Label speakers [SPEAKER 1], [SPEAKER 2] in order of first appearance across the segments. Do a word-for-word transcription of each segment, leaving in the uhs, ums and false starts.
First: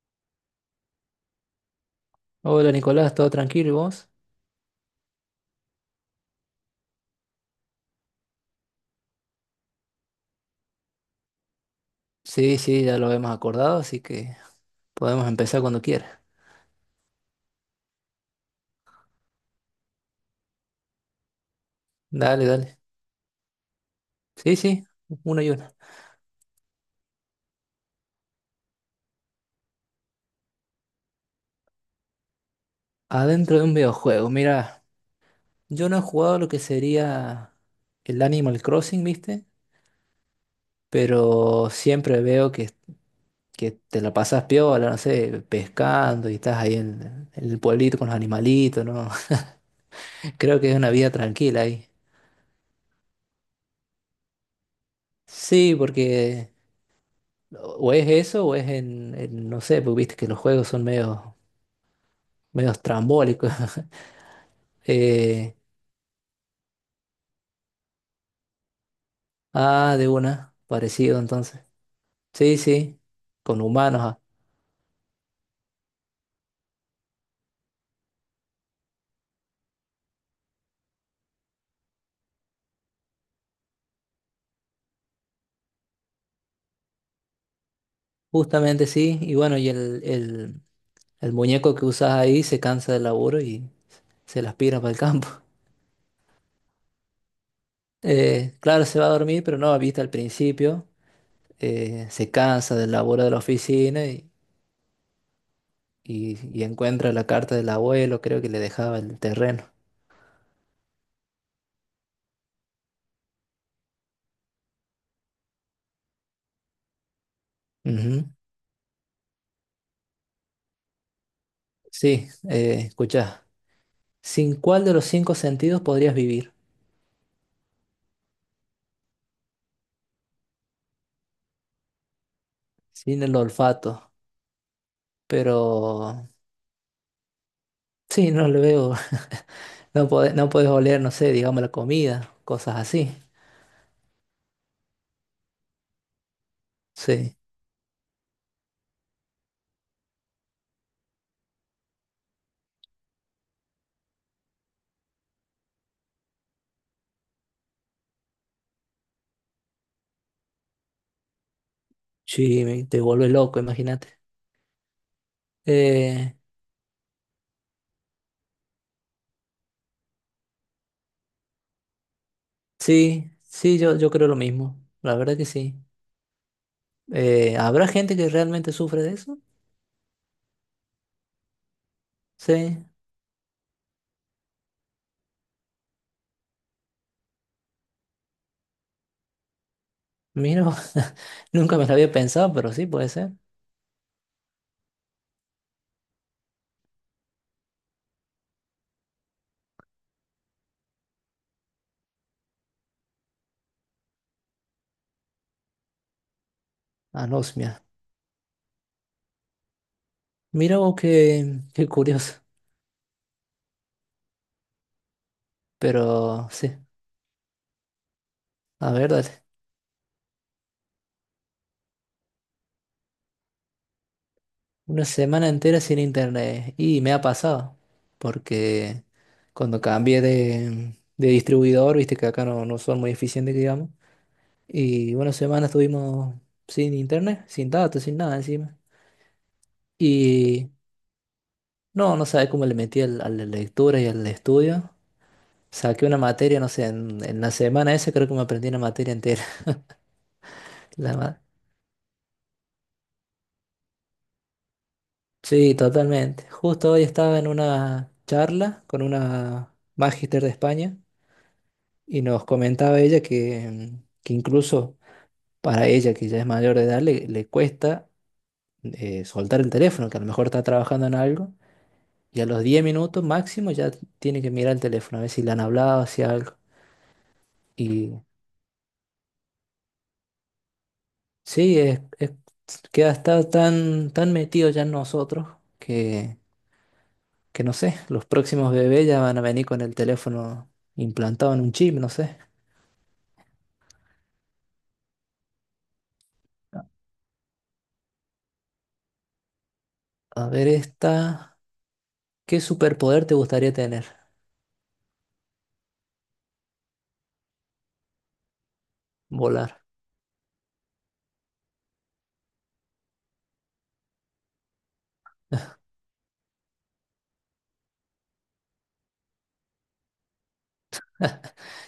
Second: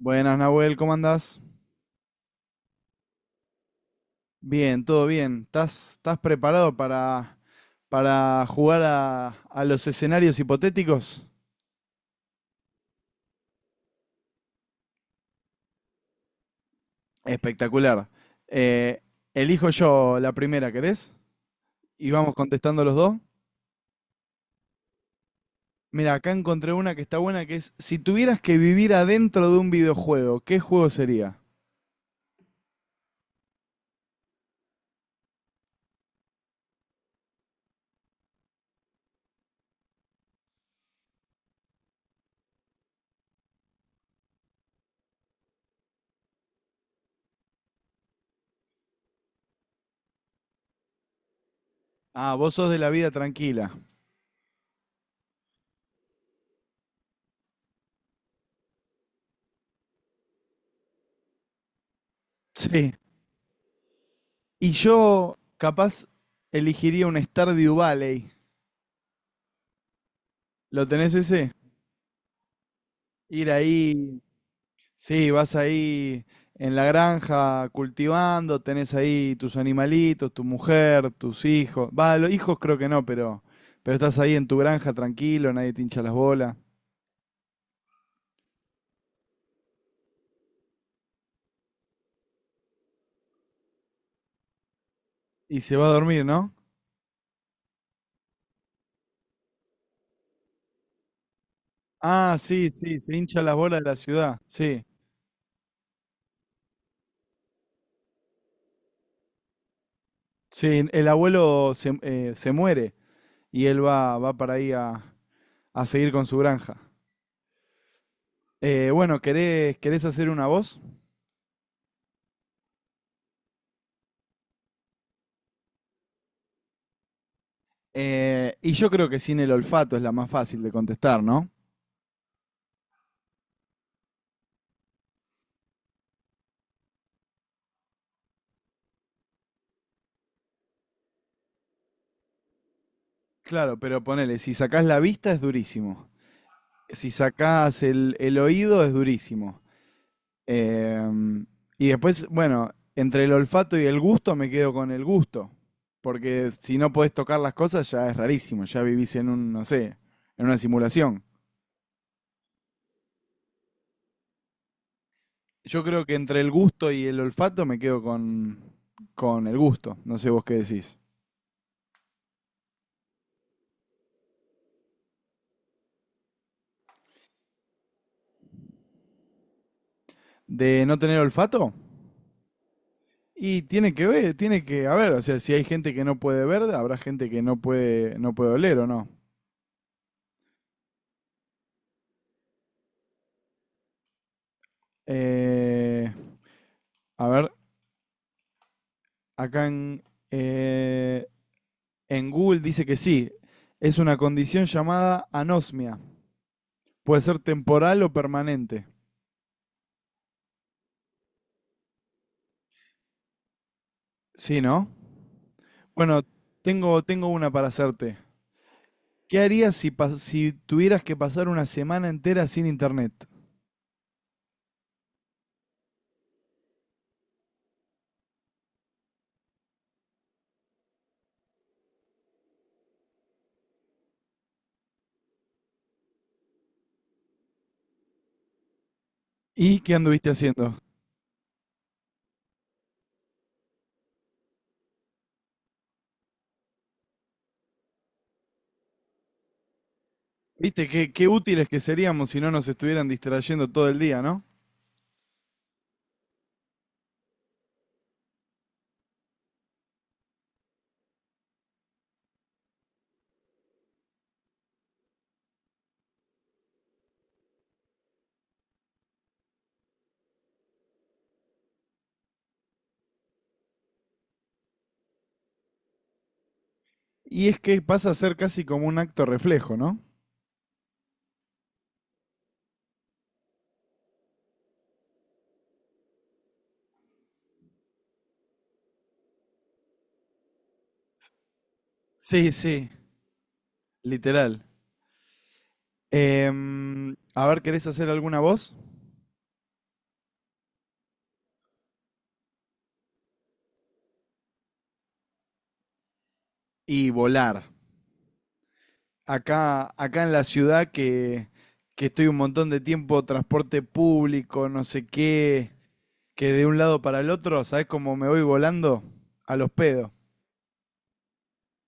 [SPEAKER 1] Buenas, Nahuel, ¿cómo andás?
[SPEAKER 2] Hola Nicolás, ¿todo tranquilo y vos?
[SPEAKER 1] Bien, todo bien. ¿Estás, estás preparado para, para jugar a, a los escenarios hipotéticos?
[SPEAKER 2] Sí, sí, ya lo hemos acordado, así que podemos empezar cuando quieras.
[SPEAKER 1] Espectacular. Eh, elijo yo la primera, ¿querés? Y vamos
[SPEAKER 2] Dale, dale.
[SPEAKER 1] contestando los dos.
[SPEAKER 2] Sí, sí, uno y una.
[SPEAKER 1] Mira, acá encontré una que está buena, que es, si tuvieras que vivir adentro de un videojuego, ¿qué juego sería?
[SPEAKER 2] Adentro de un videojuego, mira, yo no he jugado lo que sería el Animal Crossing, ¿viste? Pero siempre veo que, que te la pasas piola, no sé, pescando y estás ahí en, en el pueblito con los animalitos, ¿no? Creo que es una vida tranquila ahí.
[SPEAKER 1] Ah, vos sos de la vida tranquila.
[SPEAKER 2] Sí, porque o es eso o es en, en- no sé, porque viste que los juegos son medio medio
[SPEAKER 1] Sí.
[SPEAKER 2] estrambólico.
[SPEAKER 1] Y yo,
[SPEAKER 2] Eh,
[SPEAKER 1] capaz, elegiría un Stardew Valley.
[SPEAKER 2] ah, de una,
[SPEAKER 1] ¿Lo tenés
[SPEAKER 2] parecido
[SPEAKER 1] ese?
[SPEAKER 2] entonces. Sí, sí,
[SPEAKER 1] Ir
[SPEAKER 2] con humanos. Ah.
[SPEAKER 1] ahí. Sí, vas ahí en la granja cultivando, tenés ahí tus animalitos, tu mujer, tus hijos. Va, los hijos creo que no, pero, pero estás ahí en tu granja tranquilo, nadie te hincha las bolas.
[SPEAKER 2] Justamente sí. Y bueno, y el, el, el muñeco que usas ahí se cansa del laburo y se las pira para el campo.
[SPEAKER 1] Y se va a dormir, ¿no?
[SPEAKER 2] Eh, claro, se va a dormir, pero no, viste, al principio eh, se
[SPEAKER 1] Ah, sí,
[SPEAKER 2] cansa del
[SPEAKER 1] sí, se
[SPEAKER 2] laburo de la
[SPEAKER 1] hincha las bolas de la
[SPEAKER 2] oficina y,
[SPEAKER 1] ciudad. Sí,
[SPEAKER 2] y- y encuentra la carta del abuelo, creo que le dejaba el terreno.
[SPEAKER 1] sí, el abuelo se, eh, se muere y él va, va para ahí a, a seguir con su granja.
[SPEAKER 2] Ujú.
[SPEAKER 1] Eh, bueno, ¿querés, querés hacer una voz?
[SPEAKER 2] Sí, eh, escuchá. ¿Sin cuál de los cinco sentidos podrías vivir?
[SPEAKER 1] Eh, y yo creo que sin el olfato es la más fácil de contestar, ¿no?
[SPEAKER 2] Sin el olfato, pero sí, no le veo, no puedes, no puedes oler, no sé, digamos la comida, cosas así,
[SPEAKER 1] Claro, pero ponele, si sacás la vista es durísimo. Si
[SPEAKER 2] sí,
[SPEAKER 1] sacás el, el oído es durísimo. Em, y después, bueno, entre el olfato y el gusto me quedo con el gusto. Porque si no podés tocar las cosas ya es rarísimo, ya vivís en un, no sé, en una simulación.
[SPEAKER 2] sí, me- te vuelve loco, imagínate.
[SPEAKER 1] Yo creo que
[SPEAKER 2] Eh,
[SPEAKER 1] entre el gusto y el olfato me quedo con, con el gusto. No sé vos qué decís.
[SPEAKER 2] sí, sí, yo, yo creo lo mismo, la verdad que sí. Eh, ¿habrá gente que realmente sufre de eso?
[SPEAKER 1] ¿De no tener olfato?
[SPEAKER 2] Sí,
[SPEAKER 1] Y tiene que ver, tiene que haber, o sea, si hay gente que no puede ver, habrá gente que no puede, no puede oler o no.
[SPEAKER 2] mira, nunca me lo había pensado, pero sí puede ser,
[SPEAKER 1] Eh, a ver, acá en, eh, en Google dice que sí, es una condición llamada anosmia. Puede ser
[SPEAKER 2] anosmia.
[SPEAKER 1] temporal o permanente.
[SPEAKER 2] Mira vos qué, qué curioso,
[SPEAKER 1] Sí, ¿no? Bueno,
[SPEAKER 2] pero sí,
[SPEAKER 1] tengo, tengo una para hacerte.
[SPEAKER 2] a ver,
[SPEAKER 1] ¿Qué
[SPEAKER 2] dale.
[SPEAKER 1] harías si, pas- si tuvieras que pasar una semana entera sin internet?
[SPEAKER 2] Una semana entera sin internet. Y me ha pasado, porque cuando cambié de, de distribuidor, viste que acá no, no son muy eficientes, que digamos. Y una semana estuvimos sin internet, sin datos, sin nada encima.
[SPEAKER 1] ¿Y qué anduviste
[SPEAKER 2] Y
[SPEAKER 1] haciendo?
[SPEAKER 2] no, no sabes cómo le metí al- a la lectura y al estudio. Saqué una materia, no sé, en, en la semana esa creo que me aprendí una materia entera.
[SPEAKER 1] Viste, qué,
[SPEAKER 2] La
[SPEAKER 1] qué
[SPEAKER 2] ma-
[SPEAKER 1] útiles que seríamos si no nos estuvieran distrayendo todo el día, ¿no?
[SPEAKER 2] sí, totalmente. Justo hoy estaba en una charla con una magister de España. Y nos comentaba ella que, que incluso para ella, que ya es mayor de edad, le, le cuesta eh, soltar el teléfono, que a lo mejor está trabajando en algo, y a los diez minutos máximo ya tiene que mirar el teléfono, a ver si le han hablado, si algo.
[SPEAKER 1] Y es que pasa a
[SPEAKER 2] Y
[SPEAKER 1] ser casi como un acto reflejo, ¿no?
[SPEAKER 2] sí, es, es- queda está tan, tan metido ya en nosotros que, que no sé, los próximos bebés ya van a venir con el teléfono implantado en un chip, no sé.
[SPEAKER 1] Sí, sí. Literal. Em, a ver, ¿querés hacer alguna voz?
[SPEAKER 2] A ver esta, ¿qué superpoder te gustaría tener?
[SPEAKER 1] Y volar.
[SPEAKER 2] Volar.
[SPEAKER 1] Acá, acá en la ciudad que, que estoy un montón de tiempo, transporte público, no sé qué, que de un lado para el otro, ¿sabés cómo me voy volando? A los pedos.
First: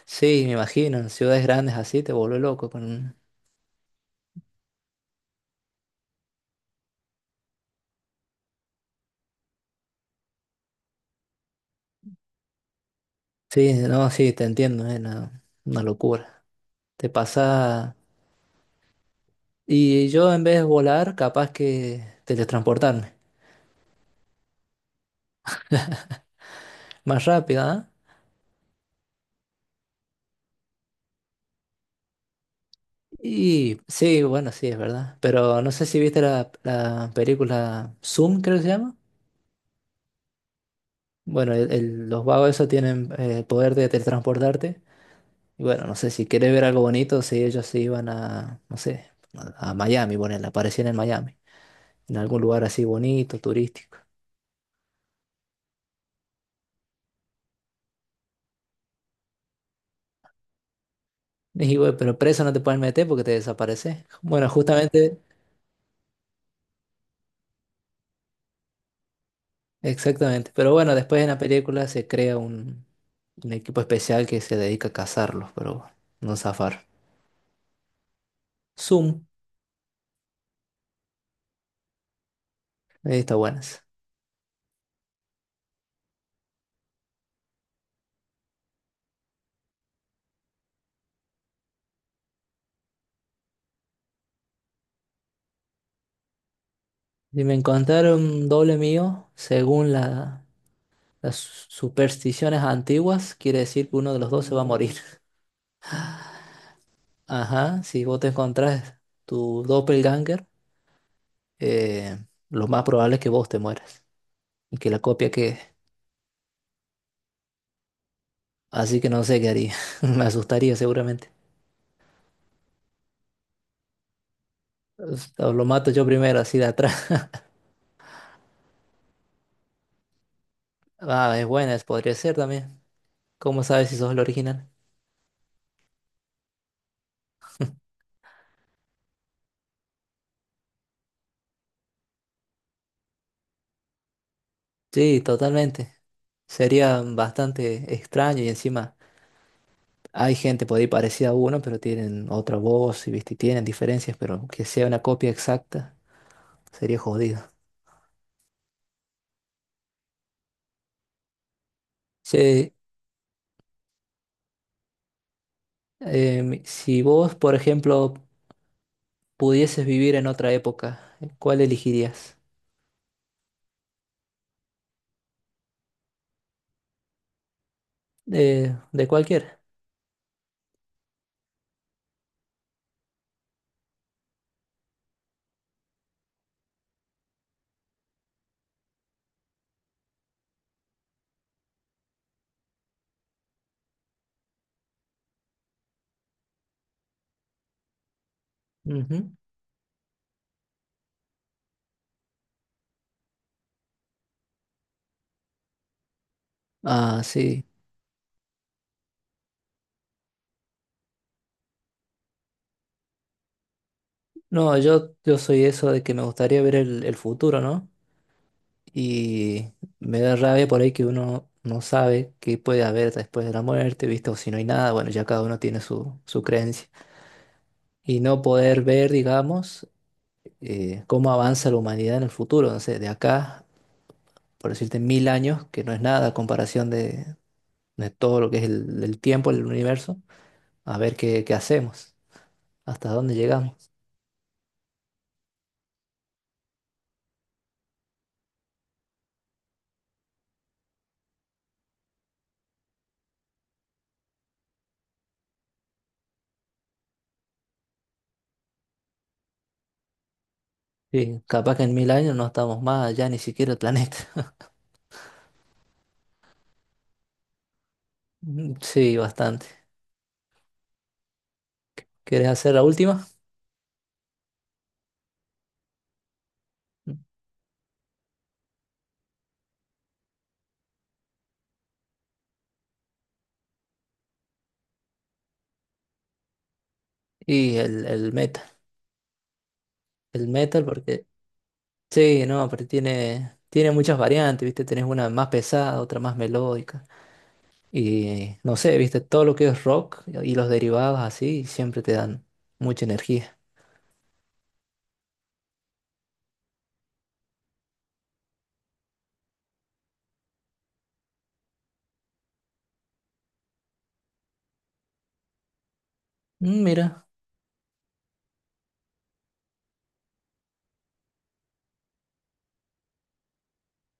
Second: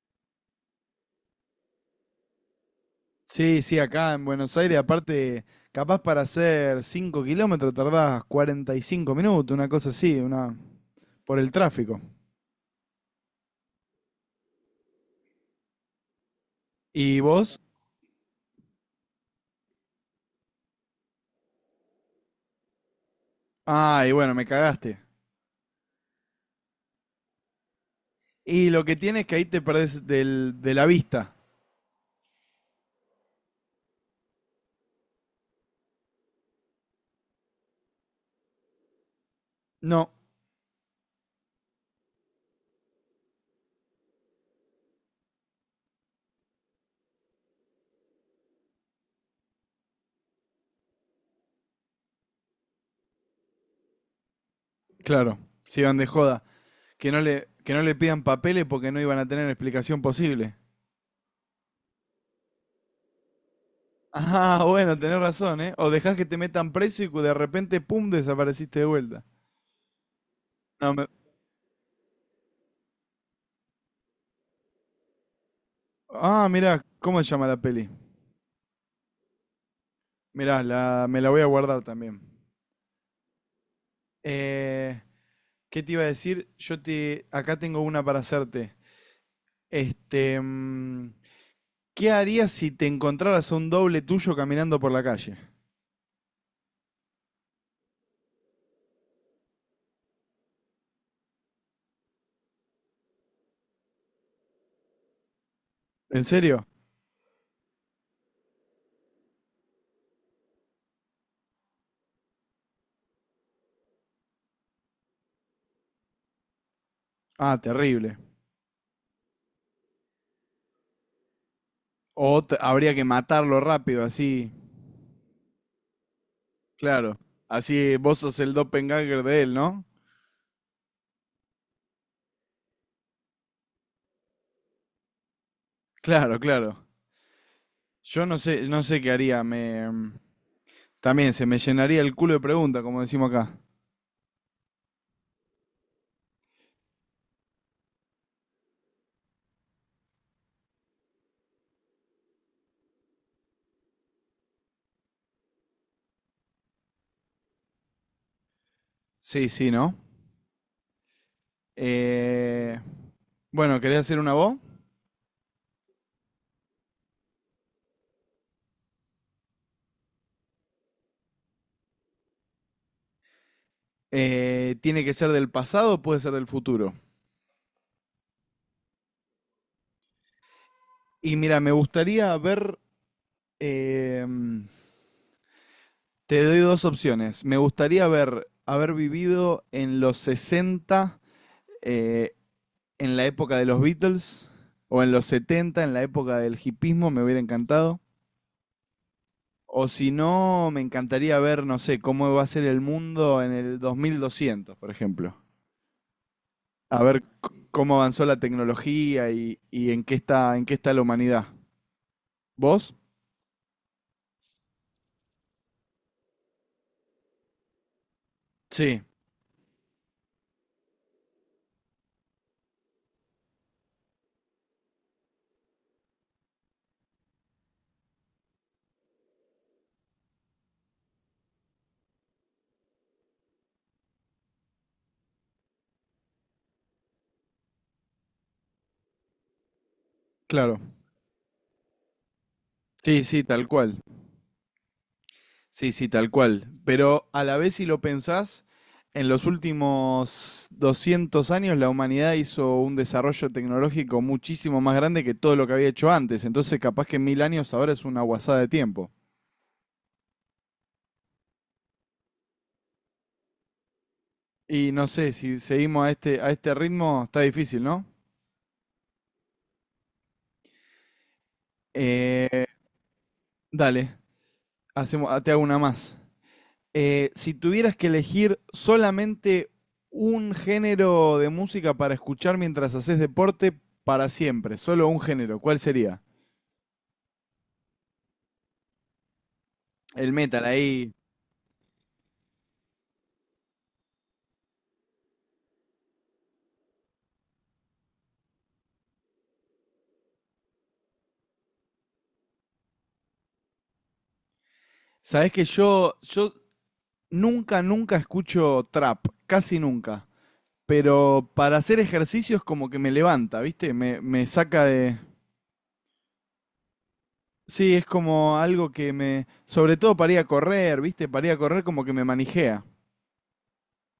[SPEAKER 2] Sí, me imagino, en ciudades grandes así te vuelve loco con...
[SPEAKER 1] Sí, sí, acá en Buenos Aires, aparte, capaz para hacer cinco kilómetros tardás cuarenta y cinco minutos, una cosa así, una, por el tráfico.
[SPEAKER 2] Sí, no, sí, te entiendo, es una, una locura. Te
[SPEAKER 1] ¿Y vos?
[SPEAKER 2] pasa... Y yo en vez de volar, capaz que teletransportarme.
[SPEAKER 1] Ay, bueno, me cagaste.
[SPEAKER 2] Más rápido, ¿ah?
[SPEAKER 1] Y lo que tiene es que ahí te perdés del, de la vista.
[SPEAKER 2] Y sí, bueno, sí, es verdad. Pero no sé si viste la, la película Zoom, creo que se llama.
[SPEAKER 1] No,
[SPEAKER 2] Bueno, el- el- los vagos esos tienen eh, el poder de teletransportarte. Y bueno, no sé si querés ver algo bonito, si ellos se iban a, no sé, a, a Miami, bueno, aparecían en Miami, en algún lugar así bonito, turístico.
[SPEAKER 1] claro, si iban de joda. Que no le, que no le pidan papeles porque no iban a tener explicación posible.
[SPEAKER 2] Y dije, "Güey, pero preso no te pueden meter porque te desapareces". Bueno,
[SPEAKER 1] Ah, bueno, tenés
[SPEAKER 2] justamente,
[SPEAKER 1] razón, ¿eh? O dejás que te metan preso y cu- de repente, pum, desapareciste de vuelta.
[SPEAKER 2] exactamente. Pero
[SPEAKER 1] No,
[SPEAKER 2] bueno,
[SPEAKER 1] me-
[SPEAKER 2] después en la película se crea un, un equipo especial que se dedica a cazarlos, pero bueno, no
[SPEAKER 1] Ah, mirá,
[SPEAKER 2] zafar.
[SPEAKER 1] ¿cómo se llama la peli?
[SPEAKER 2] Zoom,
[SPEAKER 1] Mirá, la... me la voy a guardar también.
[SPEAKER 2] ahí está buenas.
[SPEAKER 1] Eh, ¿Qué te iba a decir? Yo te... Acá tengo una para hacerte. Este... mm, ¿Qué harías si te encontraras a un doble tuyo caminando por la calle?
[SPEAKER 2] Y me encontraron doble mío, según la- las supersticiones antiguas, quiere decir que uno de los dos se va a morir.
[SPEAKER 1] ¿En serio?
[SPEAKER 2] Ajá, si vos te encontrás tu doppelganger, eh, lo más probable es que vos te mueras y que la copia quede.
[SPEAKER 1] Ah, terrible.
[SPEAKER 2] Así que no sé qué haría. Me asustaría seguramente.
[SPEAKER 1] O te- habría que matarlo rápido, así.
[SPEAKER 2] Pues, o lo mato yo primero, así de atrás.
[SPEAKER 1] Claro. Así vos sos el doppelganger de él, ¿no?
[SPEAKER 2] Ah, es buena, es- podría ser también. ¿Cómo sabes si sos el original?
[SPEAKER 1] Claro, claro. Yo no sé, no sé qué haría. Me mm, también se me llenaría el culo de preguntas, como decimos acá.
[SPEAKER 2] Sí, totalmente. Sería bastante extraño y encima hay gente por ahí parecida a uno, pero tienen otra voz y viste, tienen diferencias, pero que sea una copia exacta sería jodido.
[SPEAKER 1] Sí, sí, ¿no?
[SPEAKER 2] Sí,
[SPEAKER 1] Eh, bueno, ¿querés hacer una voz?
[SPEAKER 2] em, si vos, por ejemplo, pudieses vivir en otra época, ¿cuál elegirías?
[SPEAKER 1] Eh, ¿tiene que ser del pasado o puede ser del futuro?
[SPEAKER 2] De, de cualquier.
[SPEAKER 1] Y mira, me gustaría ver em, te doy dos opciones. Me gustaría haber, haber vivido en los sesenta, eh, en la época de los Beatles, o en los setenta, en la época del hipismo, me hubiera encantado.
[SPEAKER 2] Ujú.
[SPEAKER 1] O si no, me encantaría ver, no sé, cómo va a ser el mundo en el dos mil doscientos, por ejemplo. A
[SPEAKER 2] Ah,
[SPEAKER 1] ver
[SPEAKER 2] sí.
[SPEAKER 1] c- cómo avanzó la tecnología y, y en qué está, en qué está la humanidad. ¿Vos?
[SPEAKER 2] No, yo, yo soy eso de que me gustaría ver el, el futuro, ¿no?
[SPEAKER 1] Sí,
[SPEAKER 2] Y me da rabia por ahí que uno no sabe qué puede haber después de la muerte, ¿viste? O si no hay nada, bueno, ya cada uno tiene su, su creencia. Y no poder ver, digamos, eh, cómo avanza la humanidad en el futuro, no sé, de acá, por decirte, mil años, que no es nada a comparación de, de todo lo que es el, el tiempo, el universo,
[SPEAKER 1] claro.
[SPEAKER 2] a ver qué, qué hacemos, hasta
[SPEAKER 1] Sí,
[SPEAKER 2] dónde
[SPEAKER 1] sí, tal
[SPEAKER 2] llegamos.
[SPEAKER 1] cual. Sí, sí, tal cual. Pero a la vez, si lo pensás, en los últimos doscientos años la humanidad hizo un desarrollo tecnológico muchísimo más grande que todo lo que había hecho antes. Entonces, capaz que en mil años ahora es una guasada de tiempo.
[SPEAKER 2] Sí, capaz que en mil años no estamos más allá ni siquiera el planeta.
[SPEAKER 1] Y no sé, si seguimos a este, a este ritmo, está difícil, ¿no?
[SPEAKER 2] Mm, sí, bastante. ¿Quieres
[SPEAKER 1] Eh,
[SPEAKER 2] hacer la última?
[SPEAKER 1] dale, hacemos, ah, te hago una más. Eh, si tuvieras que elegir solamente un género de música para escuchar mientras haces deporte para siempre, solo un género, ¿cuál sería?
[SPEAKER 2] Y el, el metal.
[SPEAKER 1] El
[SPEAKER 2] El
[SPEAKER 1] metal
[SPEAKER 2] metal
[SPEAKER 1] ahí.
[SPEAKER 2] porque... Sí, no, pero tiene, tiene muchas variantes, ¿viste? Tenés una más pesada, otra más melódica. Y no sé, ¿viste? Todo lo que es rock y los derivados así siempre te dan mucha energía.
[SPEAKER 1] Sabés que yo, yo nunca, nunca escucho trap, casi nunca. Pero para hacer ejercicios como que me levanta, ¿viste? Me, me saca de...
[SPEAKER 2] Mm, mira,
[SPEAKER 1] Sí, es como algo que me... Sobre todo para ir a correr, ¿viste? Para ir a correr como que me manijea.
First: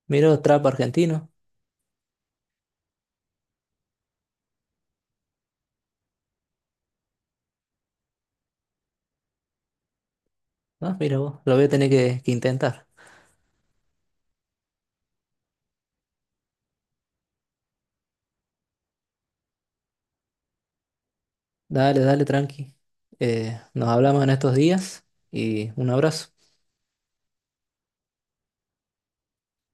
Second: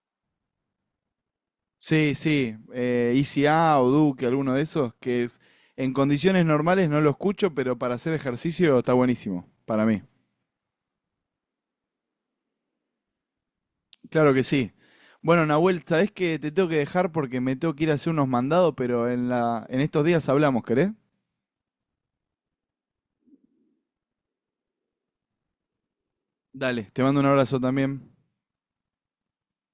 [SPEAKER 2] mira trap argentino.
[SPEAKER 1] Sí, sí. Eh, Easy A o Duke, alguno de esos, que es- en condiciones normales no lo escucho, pero para hacer ejercicio está buenísimo, para mí.
[SPEAKER 2] Ah, mira vos, lo voy a tener que, que intentar.
[SPEAKER 1] Claro que sí. Bueno, Nahuel, sabés que te tengo que dejar porque me tengo que ir a hacer unos mandados, pero en la, en estos días hablamos, ¿querés?
[SPEAKER 2] Dale, dale, tranqui. Eh, nos hablamos en estos días y un abrazo.
[SPEAKER 1] Dale, te mando un abrazo también.